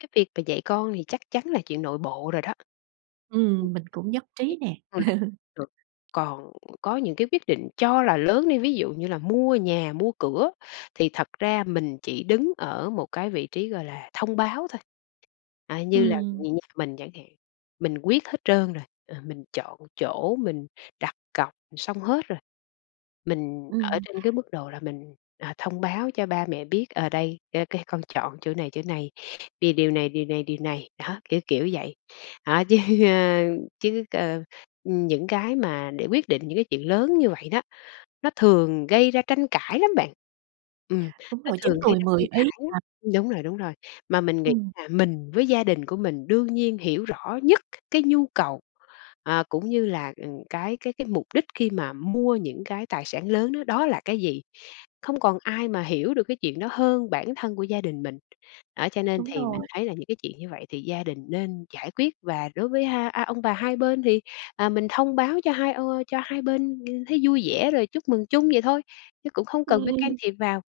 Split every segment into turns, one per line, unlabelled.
Cái việc mà dạy con thì chắc chắn là chuyện nội bộ rồi đó.
Ừm, mình cũng nhất trí nè.
[unintelligible] Còn có những cái quyết định cho là lớn đi, ví dụ như là mua nhà, mua cửa, thì thật ra mình chỉ đứng ở một cái vị trí, gọi là, thông báo thôi. À, như là
Ừm.
như nhà mình chẳng hạn, mình quyết hết trơn rồi, ờ, mình chọn chỗ mình đặt cọc xong hết rồi. Mình ở
Ừm.
trên cái mức độ là mình, à, thông báo cho ba mẹ biết, ờ, đây cái cái con chọn chỗ này, chỗ này, vì điều này, điều này, điều này, đó, kiểu kiểu vậy. Đó chứ, ơ, chứ, ơ, ừm, những cái mà để quyết định những cái chuyện lớn như vậy đó, nó thường gây ra tranh cãi lắm bạn, ừm,
Đúng
nó
rồi, 9
thường gây
người
ra
10
tranh
ý
cãi lắm.
à.
Đúng rồi, đúng rồi, mà mình nghĩ
Ừm.
là mình với gia đình của mình đương nhiên hiểu rõ nhất cái nhu cầu, à, cũng như là, ừm, cái cái cái mục đích khi mà mua những cái tài sản lớn á, đó là cái gì? Không còn ai mà hiểu được cái chuyện đó hơn bản thân của gia đình mình, đó cho nên
Đúng
thì mình
rồi.
thấy là những cái chuyện như vậy thì gia đình nên giải quyết và đối với ha a, ông bà hai bên thì, à, mình thông báo cho hai, ơ, cho hai bên thấy vui vẻ rồi chúc mừng chung vậy thôi, chứ cũng không cần phải can
Ừm.
thiệp vào.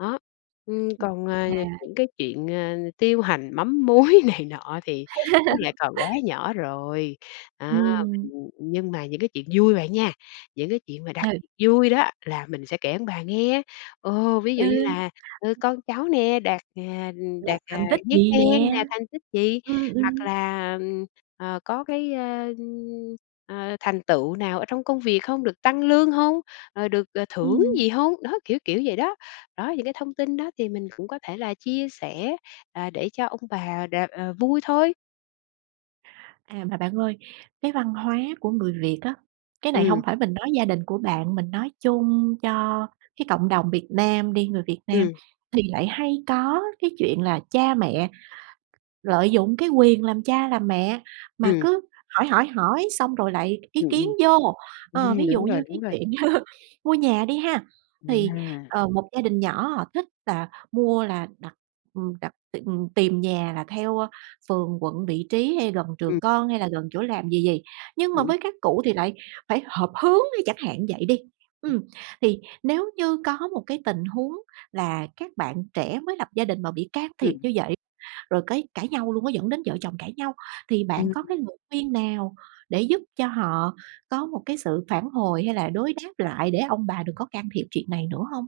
Đó, ừm, còn, à,
À.
những cái chuyện, ờ, tiêu hành mắm muối này nọ thì nó lại còn quá nhỏ rồi, đó, ưm,
Ừm.
nhưng mà những cái chuyện vui bạn nha, những cái chuyện mà đặc
Ừ.
biệt vui đó, là mình sẽ kể ông bà nghe. Ồ, ví
Ừ.
dụ như là, ừ, con cháu nè đạt, à, đạt,
Đạt
à,
thành tích
giấy
gì
khen
nè,
nè, thành tích gì,
ừm,
hoặc
ừm.
là, ờm, ờ, có cái, ơ, ờ, thành tựu nào ở trong công việc không, được tăng lương hông, ờ, được thưởng
Ừm.
gì hông? Đó, kiểu kiểu vậy đó. Đó, những cái thông tin đó thì mình cũng có thể là chia sẻ, ờ, để cho ông bà đ ờ, vui thôi.
À, mà bạn ơi, cái văn hóa của người Việt á, cái này hông
Ừm.
phải mình nói gia đình của bạn, mình nói chung cho cái cộng đồng Việt Nam đi, người Việt Nam
Ừm.
thì lại hay có cái chuyện là cha mẹ lợi dụng cái quyền làm cha làm mẹ, mà
Ừm.
cứ hỏi, hỏi, hỏi xong rồi lại ý
Ừm,
kiến
ừm,
vô. Ờ,
ừm,
ví dụ
đúng rồi,
như cái
đúng rồi.
chuyện mua nhà đi ha, thì,
À.
ờ, một gia đình nhỏ họ thích là họ mua là đặt, ừm, đặt tìm tìm nhà là theo, ơ, phường, quận, vị trí hay gần
Ừm.
trường con hay là gần chỗ làm gì gì, nhưng mà
Ừm, ừm.
với các cụ thì lại phải hợp hướng, chẳng hạn như vậy đi.
[unintelligible]
Ừm. Thì nếu như có một cái tình huống là các bạn trẻ mới lập gia đình mà bị can thiệp
Ừm.
như vậy, rồi cái cãi nhau luôn á, dẫn đến vợ chồng cãi nhau, thì bạn có cái
Ừm.
lời khuyên nào để giúp cho họ có một cái sự phản hồi hay là đối đáp lại để ông bà đừng có can thiệp chuyện này nữa hông?